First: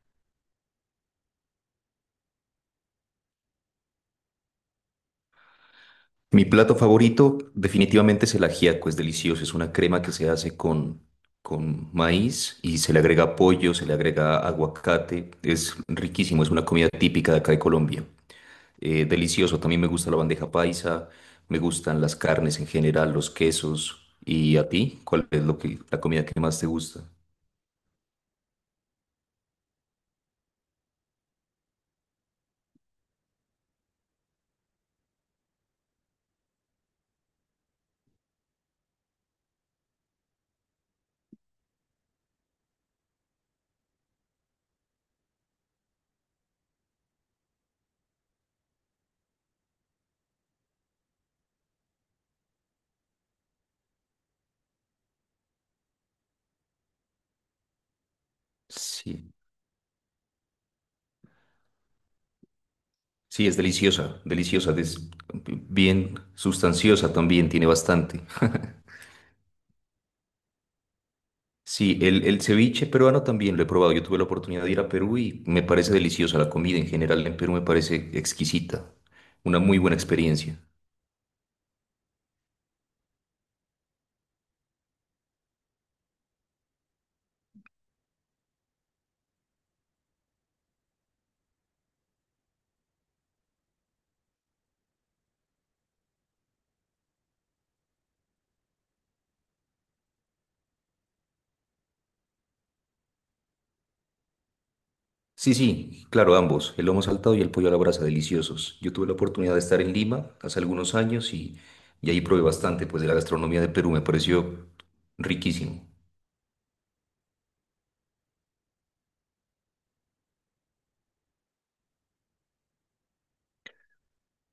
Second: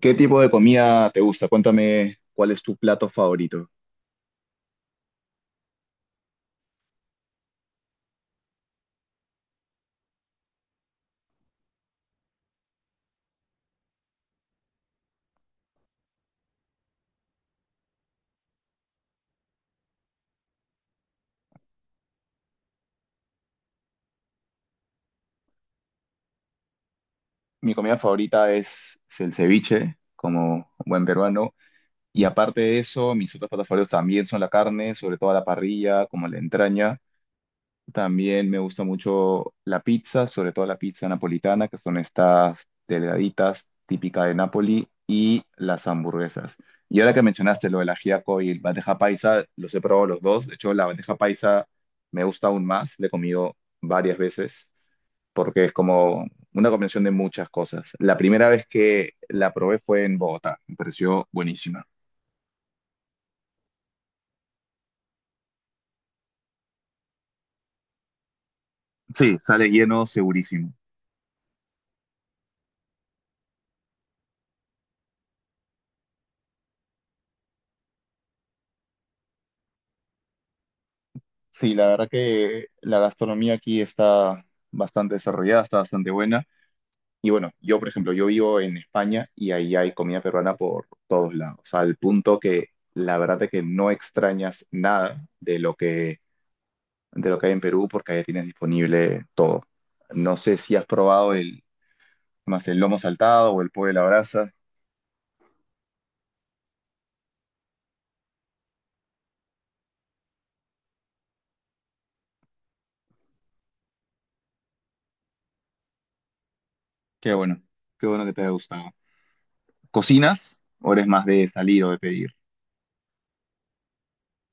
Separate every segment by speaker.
Speaker 1: ¿Qué tipo de comida te gusta? Cuéntame cuál es tu plato favorito.
Speaker 2: Mi plato favorito definitivamente es el ajiaco, es delicioso, es una crema que se hace con maíz y se le agrega pollo, se le agrega aguacate, es riquísimo, es una comida típica de acá de Colombia. Delicioso, también me gusta la bandeja paisa, me gustan las carnes en general, los quesos. ¿Y a ti? ¿Cuál es la comida que más te gusta?
Speaker 1: Mi comida favorita es el ceviche, como buen peruano. Y aparte de eso, mis otros platos favoritos también son la carne, sobre todo a la parrilla, como la entraña. También me gusta mucho la pizza, sobre todo la pizza napolitana, que son estas delgaditas típicas de Nápoli, y las hamburguesas. Y ahora que mencionaste lo del ajiaco y el bandeja paisa, los he probado los dos. De hecho, la bandeja paisa me gusta aún más, la he comido varias veces, porque es como una combinación de muchas cosas. La primera vez que
Speaker 2: Sí,
Speaker 1: la probé fue en Bogotá, me pareció buenísima.
Speaker 2: sí, es deliciosa, deliciosa, es bien sustanciosa también, tiene bastante.
Speaker 1: Sí, sale lleno, segurísimo.
Speaker 2: Sí, el ceviche peruano también lo he probado. Yo tuve la oportunidad de ir a Perú y me parece deliciosa la comida en general. En Perú me parece exquisita. Una muy buena experiencia.
Speaker 1: Sí, la verdad que la gastronomía aquí está bastante desarrollada, está bastante buena. Y bueno, yo, por ejemplo, yo vivo en España y ahí hay comida peruana por todos lados, al punto que la verdad es que no extrañas nada de lo que, de lo que hay en Perú porque ahí tienes disponible todo. No sé si has probado el, más el lomo saltado o el pollo a la brasa.
Speaker 2: Sí, sí, claro, ambos, el lomo saltado y el pollo a la brasa, deliciosos. Yo tuve la oportunidad de estar en Lima hace algunos años y ahí probé bastante, pues de la gastronomía de Perú me pareció riquísimo.
Speaker 1: Qué bueno, qué bueno que te haya gustado. ¿Cocinas o eres más de salir o de pedir?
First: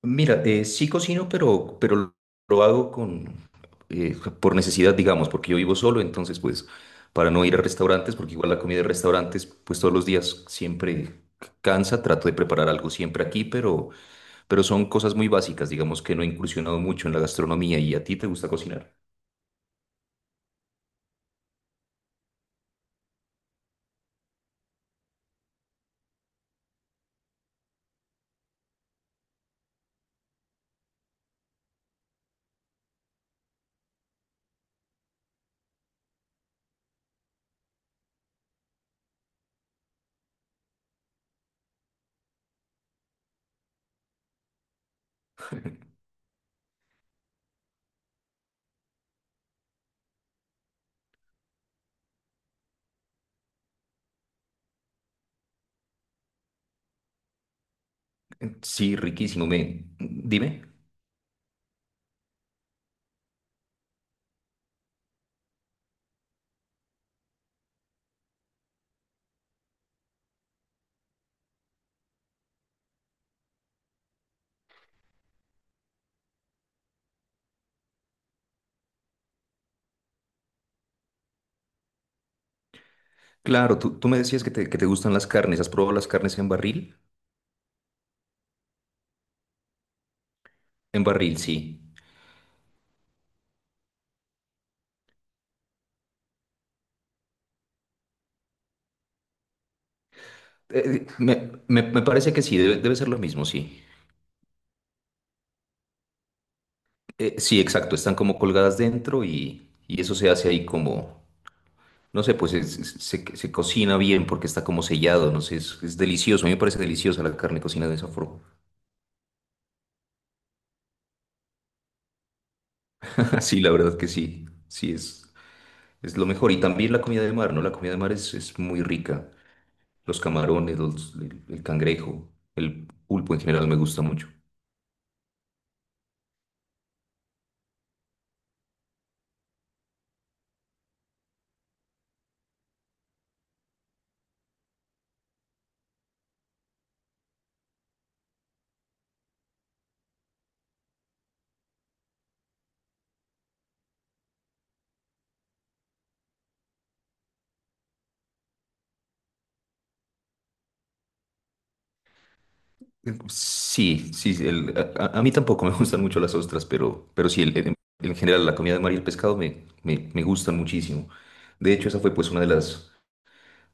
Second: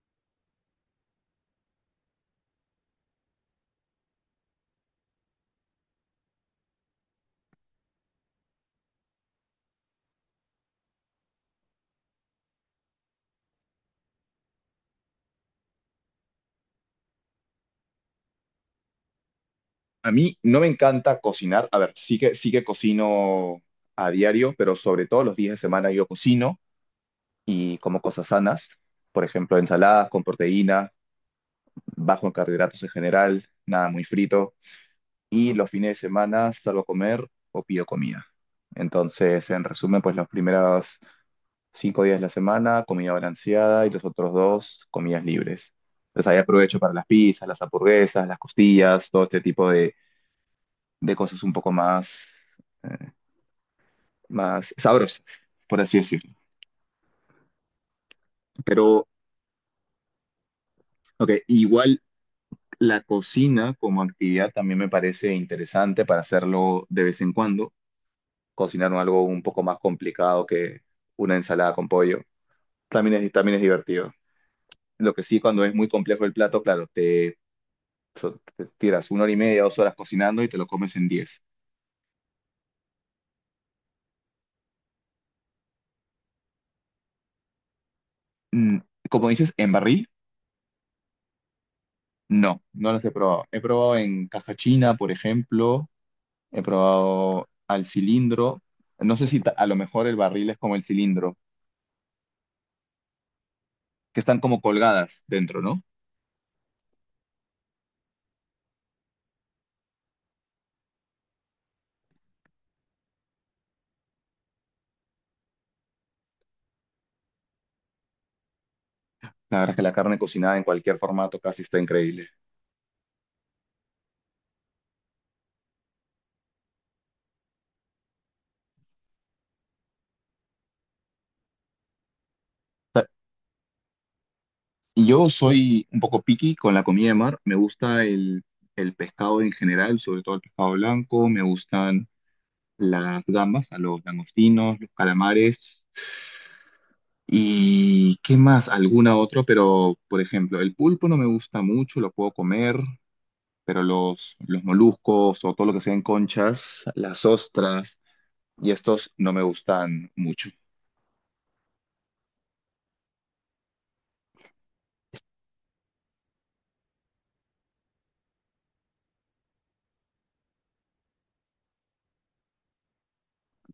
Speaker 2: Mira, sí cocino, pero lo hago por necesidad, digamos, porque yo vivo solo, entonces pues para no ir a restaurantes, porque igual la comida de restaurantes pues todos los días siempre cansa, trato de preparar algo siempre aquí, pero son cosas muy básicas, digamos que no he incursionado mucho en la gastronomía. ¿Y a ti te gusta cocinar?
Speaker 1: A mí no me encanta cocinar. A ver, sí que cocino a diario, pero sobre todo los días de semana yo cocino y como cosas sanas. Por ejemplo, ensaladas con proteína, bajo en carbohidratos en general, nada muy frito. Y los fines de semana salgo a comer o pido comida. Entonces, en resumen, pues los primeros 5 días de la semana, comida balanceada y los otros dos, comidas libres. Entonces ahí aprovecho para las pizzas, las hamburguesas, las costillas, todo este tipo de cosas un poco más eh, más sabrosas, por así decirlo.
Speaker 2: Sí,
Speaker 1: Pero,
Speaker 2: riquísimo, dime.
Speaker 1: ok, igual la cocina como actividad también me parece interesante para hacerlo de vez en cuando, cocinar algo un poco más complicado que una ensalada con pollo. También es divertido. Lo que sí, cuando es muy complejo el plato, claro, te tiras una hora y media, 2 horas cocinando y te lo comes en 10.
Speaker 2: Claro, tú me decías que te gustan las carnes. ¿Has probado las carnes en barril?
Speaker 1: Mm, Como dices, en barril,
Speaker 2: En barril, sí.
Speaker 1: no, no los he probado. He probado en caja china, por ejemplo, he probado al cilindro. No sé si a lo mejor el barril es como el cilindro,
Speaker 2: Me parece que sí, debe ser lo mismo, sí.
Speaker 1: que están como colgadas dentro, ¿no?
Speaker 2: Sí, exacto, están como colgadas dentro y eso se hace ahí como, no sé, pues se cocina bien porque está como sellado, no sé, es delicioso, a mí me parece deliciosa la carne cocinada de esa forma.
Speaker 1: La verdad es que la carne cocinada en cualquier formato casi está increíble.
Speaker 2: Sí, la verdad que sí, sí, es lo mejor. Y también la comida de mar, ¿no? La comida de mar es muy rica, los camarones, el cangrejo, el
Speaker 1: Ta-
Speaker 2: pulpo en general me gusta mucho.
Speaker 1: Y yo soy un poco picky con la comida de mar. Me gusta el pescado en general, sobre todo el pescado blanco. Me gustan las gambas, a los langostinos, los calamares. ¿Y qué más? Alguna otra, pero por ejemplo, el pulpo no me gusta mucho, lo puedo comer. Pero los moluscos o todo lo que sean conchas, las ostras y estos no me gustan mucho.
Speaker 2: Sí, sí, sí, a mí tampoco me gustan mucho las ostras, pero sí, en general la comida de mar y el pescado me gustan muchísimo. De hecho, esa fue pues una de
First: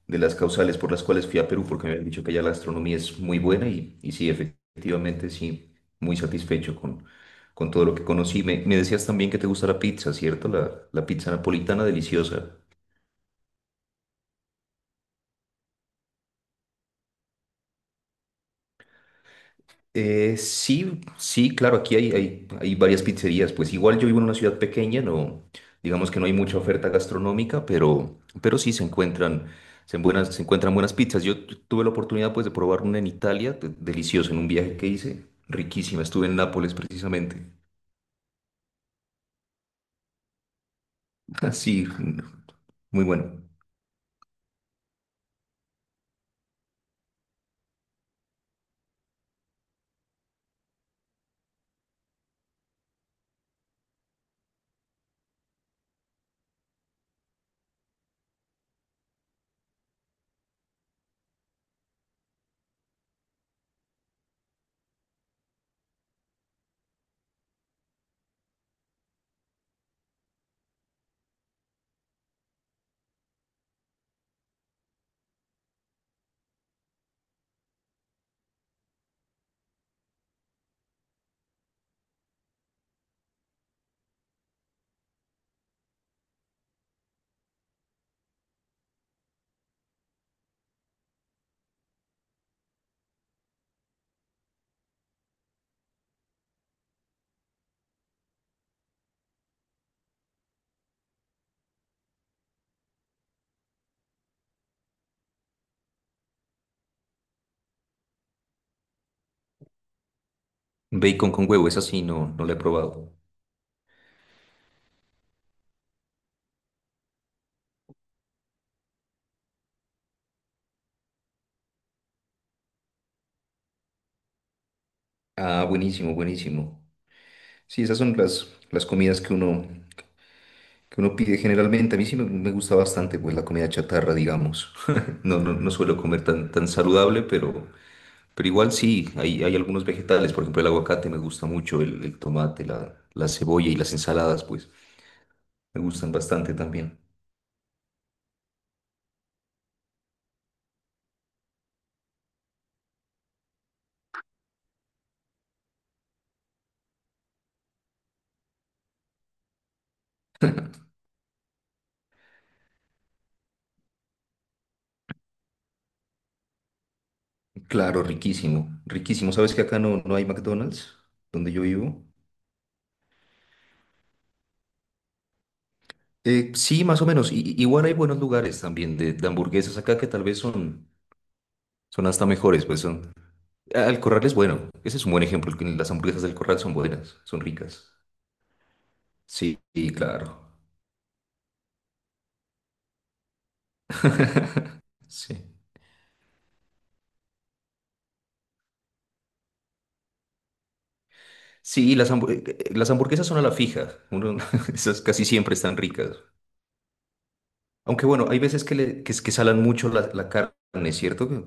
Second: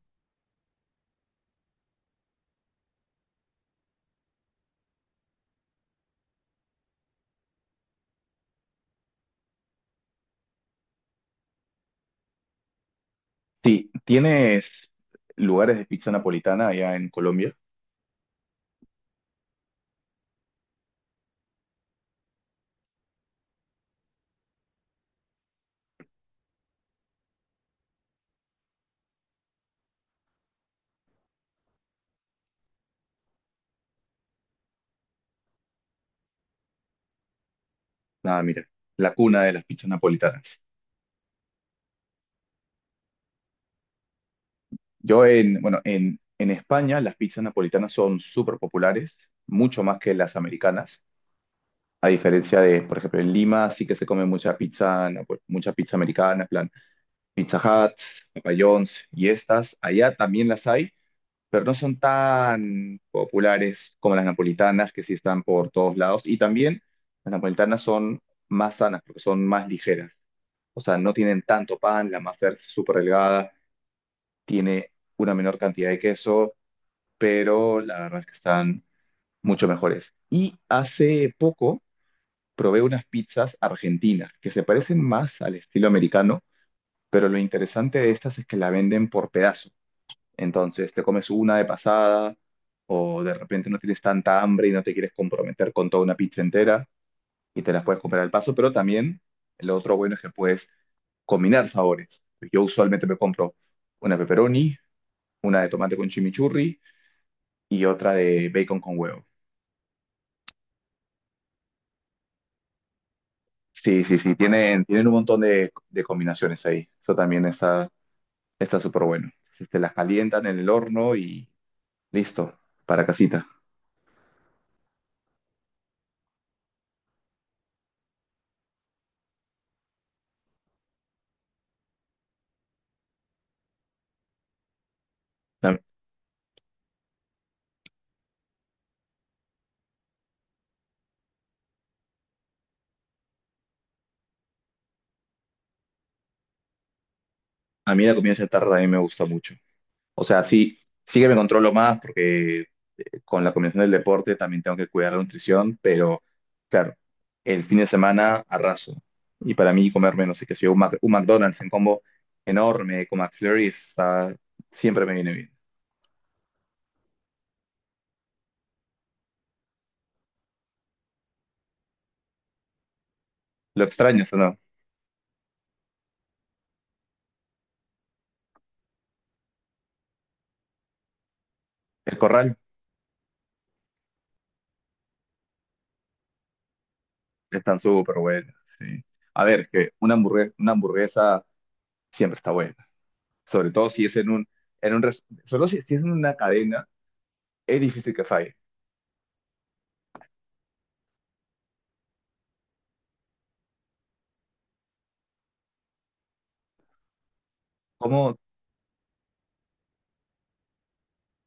Speaker 2: de las causales por las cuales fui a Perú, porque me habían dicho que allá la gastronomía es muy buena y sí, efectivamente, sí, muy satisfecho con todo lo que conocí. Me decías también que te gusta la pizza, ¿cierto? La pizza napolitana deliciosa.
Speaker 1: Sí, ¿tienes lugares de pizza napolitana allá en Colombia?
Speaker 2: Sí, sí, claro, aquí hay varias pizzerías. Pues igual yo vivo en una ciudad pequeña, no, digamos que no hay mucha oferta gastronómica, pero sí se encuentran, se encuentran buenas pizzas. Yo tuve la oportunidad pues de probar una en Italia, deliciosa, en un viaje que hice, riquísima. Estuve en Nápoles precisamente.
Speaker 1: Ah, mira, la cuna de las pizzas napolitanas.
Speaker 2: Sí, muy bueno.
Speaker 1: Yo bueno, en España las pizzas napolitanas son súper populares, mucho más que las americanas. A diferencia de, por ejemplo, en Lima sí que se come mucha pizza mucha pizza americana, en plan Pizza Hut, Papa John's y estas. Allá también las hay, pero no son tan populares como las napolitanas, que sí están por todos lados. Y también las napolitanas son más sanas, porque son más ligeras. O sea, no tienen tanto pan, la masa es súper delgada, tiene una menor cantidad de queso, pero la verdad es que están mucho mejores. Y hace poco probé unas pizzas argentinas, que se parecen más al estilo americano, pero lo interesante de estas es que la venden por pedazos. Entonces te comes una de pasada o de repente no tienes tanta hambre y no te quieres comprometer con toda una pizza entera y te las puedes comprar al paso, pero también lo otro bueno es que puedes combinar sabores. Yo usualmente me compro una pepperoni, una de tomate con chimichurri y otra de bacon con huevo.
Speaker 2: Bacon con huevo, esa sí no, no la he probado.
Speaker 1: Sí, sí, sí, tienen un montón de combinaciones ahí. Eso también está súper bueno. Entonces te las calientan en el horno y listo, para casita.
Speaker 2: Ah, buenísimo, buenísimo. Sí, esas son las comidas que uno pide generalmente. A mí sí me gusta bastante pues la comida chatarra, digamos. No, no, no
Speaker 1: A,
Speaker 2: suelo comer tan, tan saludable, pero igual sí, hay algunos vegetales, por ejemplo el aguacate me gusta mucho, el tomate, la cebolla y las ensaladas, pues me gustan bastante también.
Speaker 1: a mí la comida chatarra también me gusta mucho. O sea, sí, sí que me controlo más porque con la combinación del deporte también tengo que cuidar la nutrición, pero claro, el fin de semana arraso. Y para mí comerme, no sé qué sé yo, un McDonald's en combo enorme con McFlurry está, siempre me viene bien.
Speaker 2: Claro, riquísimo, riquísimo. ¿Sabes que acá no, no hay McDonald's donde yo vivo?
Speaker 1: Lo extraño, ¿o no?
Speaker 2: Sí, más o menos. Igual hay buenos lugares también de hamburguesas acá que tal vez son, son
Speaker 1: El
Speaker 2: hasta
Speaker 1: Corral
Speaker 2: mejores, pues son, Al Corral es bueno. Ese es un buen ejemplo. Que Las hamburguesas del Corral son buenas, son
Speaker 1: están
Speaker 2: ricas.
Speaker 1: súper buenas, sí. A
Speaker 2: Sí,
Speaker 1: ver, es que
Speaker 2: y claro.
Speaker 1: una hamburguesa siempre está buena. Sobre todo si es en un,
Speaker 2: Sí.
Speaker 1: sobre todo si es en una cadena, es difícil que falle.
Speaker 2: Sí, las hamburguesas son a la fija. Esas casi siempre están ricas. Aunque bueno,
Speaker 1: ¿Cómo,
Speaker 2: hay veces que, le, que, es- que salan mucho la carne, ¿cierto? Que,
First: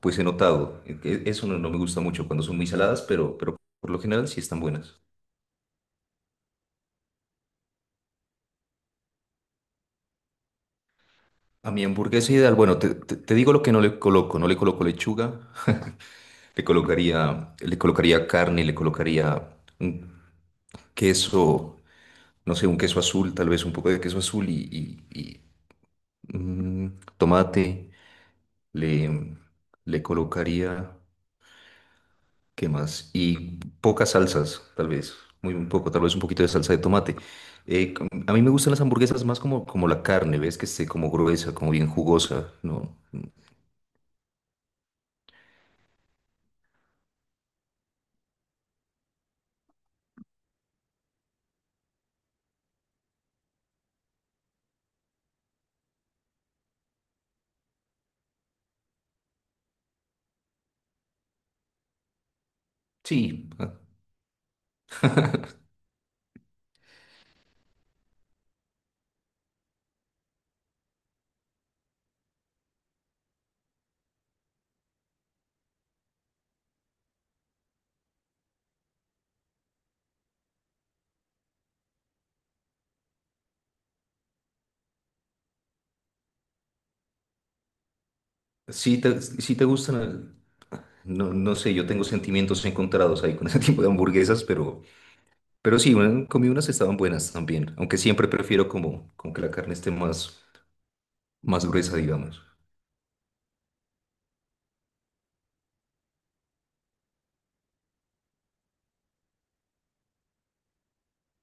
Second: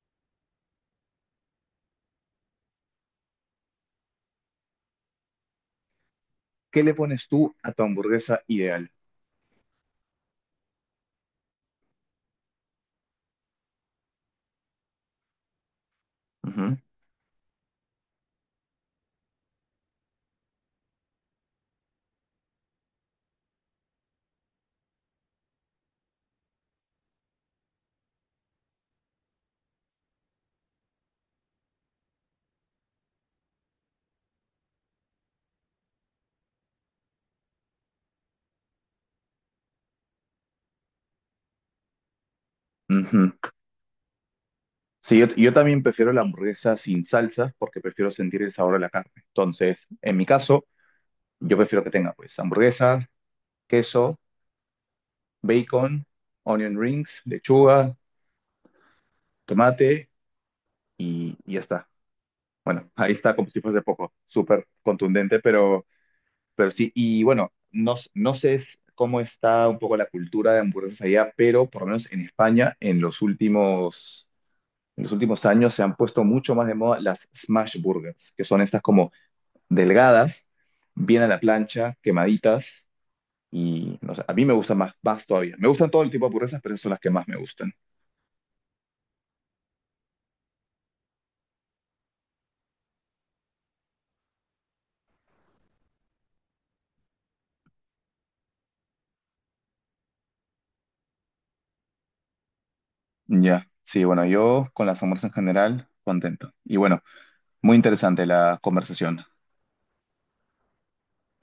Speaker 2: pues he notado. Eso no, no me gusta mucho cuando son muy saladas, pero por lo general sí están buenas.
Speaker 1: qué le pones tú a tu hamburguesa ideal?
Speaker 2: A mi hamburguesa ideal, bueno, te digo lo que no le coloco. No le coloco lechuga.
Speaker 1: Ujú,
Speaker 2: Le colocaría carne, le colocaría un queso, no sé, un queso azul, tal vez un poco de queso azul tomate. Le, le colocaría, ¿Qué más? Y pocas salsas, tal vez, muy un poco, tal vez un poquito de salsa de tomate. A mí me gustan las hamburguesas más como, como la carne, ¿ves? Que esté como gruesa, como bien jugosa, ¿no?
Speaker 1: ujú. Sí, yo también prefiero la hamburguesa sin salsas porque prefiero sentir el sabor de la carne. Entonces, en mi caso, yo prefiero que tenga pues hamburguesa, queso, bacon, onion rings, lechuga, tomate y ya está. Bueno, ahí está
Speaker 2: Sí,
Speaker 1: como si fuese poco, súper contundente, pero sí. Y bueno, no sé cómo está un poco la cultura de hamburguesas allá, pero por lo menos en España, en los últimos años se han puesto mucho más de moda las smash burgers, que son estas como delgadas, bien a la plancha, quemaditas, y no sé, a mí me gustan más, más todavía. Me gustan todo el tipo de hamburguesas, pero esas son las que más me gustan.
Speaker 2: sí te gustan, no, no sé, yo tengo sentimientos encontrados ahí con ese tipo de hamburguesas, pero... Pero sí, bueno, comí unas que estaban buenas también, aunque siempre prefiero como, como que la carne esté más, más gruesa, digamos.
Speaker 1: Ya, sí, bueno, yo con las hamburguesas en general, contento. Y bueno, muy interesante la conversación.